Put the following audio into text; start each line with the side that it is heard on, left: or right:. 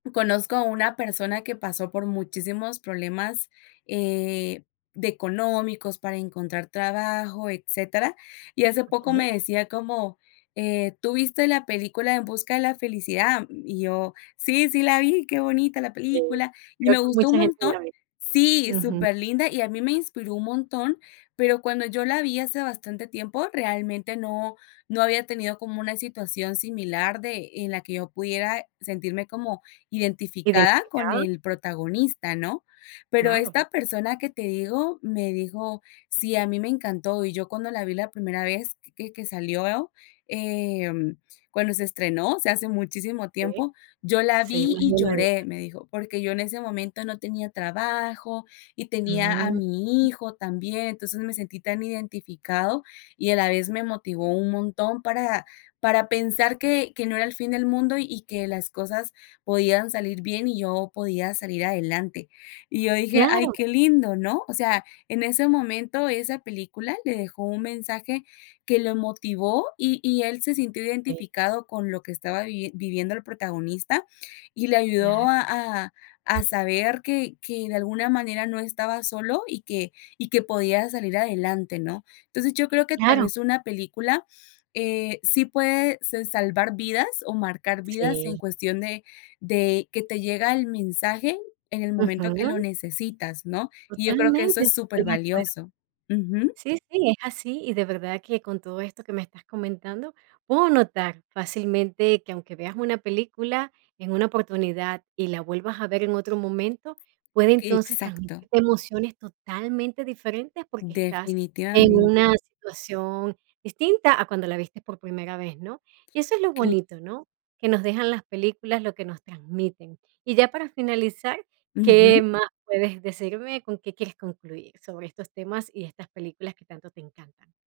left: Conozco a una persona que pasó por muchísimos problemas, eh, de económicos, para encontrar trabajo, etcétera, y hace poco
right: Okey.
left: me decía como, eh, ¿tú viste la película En Busca de la Felicidad?" Y yo: "sí, sí la vi, qué bonita la
right: Sí,
left: película, y
right: creo
left: me
right: que
left: gustó un
right: mucha gente
left: montón".
right: la ve,
left: Sí,
right: ujú.
left: superlinda, y a mí me inspiró un montón, pero cuando yo la vi hace bastante tiempo, realmente no no había tenido como una situación similar de, en la que yo pudiera sentirme como identificada con
right: ¿Identificado?
left: el protagonista, ¿no? Pero
right: Claro.
left: esta persona que te digo me dijo: "sí, a mí me encantó, y yo cuando la vi la primera vez que que salió, em, cuando se estrenó, o sea, hace muchísimo
right: Sí,
left: tiempo, yo la
right: sí,
left: vi,
right: más de
left: y
right: 1
left: lloré",
right: década.
left: me dijo, "porque yo en ese momento no tenía trabajo y tenía a
right: Mm.
left: mi hijo también, entonces me sentí tan identificado y a la vez me motivó un montón para para pensar que que no era el fin del mundo y que las cosas podían salir bien y yo podía salir adelante". Y yo dije: "ay,
right: Claro.
left: qué lindo", ¿no? O sea, en ese momento esa película le dejó un mensaje que lo motivó y y él se sintió
right: Sí.
left: identificado con lo que estaba viviendo el protagonista y le ayudó
right: Claro.
left: a a a saber que que, de alguna manera, no estaba solo y que y que podía salir adelante, ¿no? Entonces, yo creo que tal
right: Claro.
left: vez una película, eh, sí puede s salvar vidas o marcar vidas en
right: Sí.
left: cuestión de de que te llega el mensaje en el momento que lo
right: Ujú.
left: necesitas, ¿no? Y yo creo que eso
right: Totalmente.
left: es súper
right: Estoy de acuerdo.
left: valioso, ujú.
right: Sí, sí, es así, y de verdad que con todo esto que me estás comentando, puedo notar fácilmente que aunque veas una película en una oportunidad y la vuelvas a ver en otro momento, puede
left: Que,
right: entonces
left: exacto.
right: transmitirte emociones totalmente diferentes, porque estás en una
left: Definitivamente.
right: situación distinta a cuando la viste por primera vez, ¿no? Y eso es lo
left: Cla
right: bonito, ¿no?, que nos dejan las películas, lo que nos transmiten. Y ya para finalizar, ¿qué
left: Ujú.
right: más puedes decirme? ¿Con qué quieres concluir sobre estos temas y estas películas que tanto te encantan?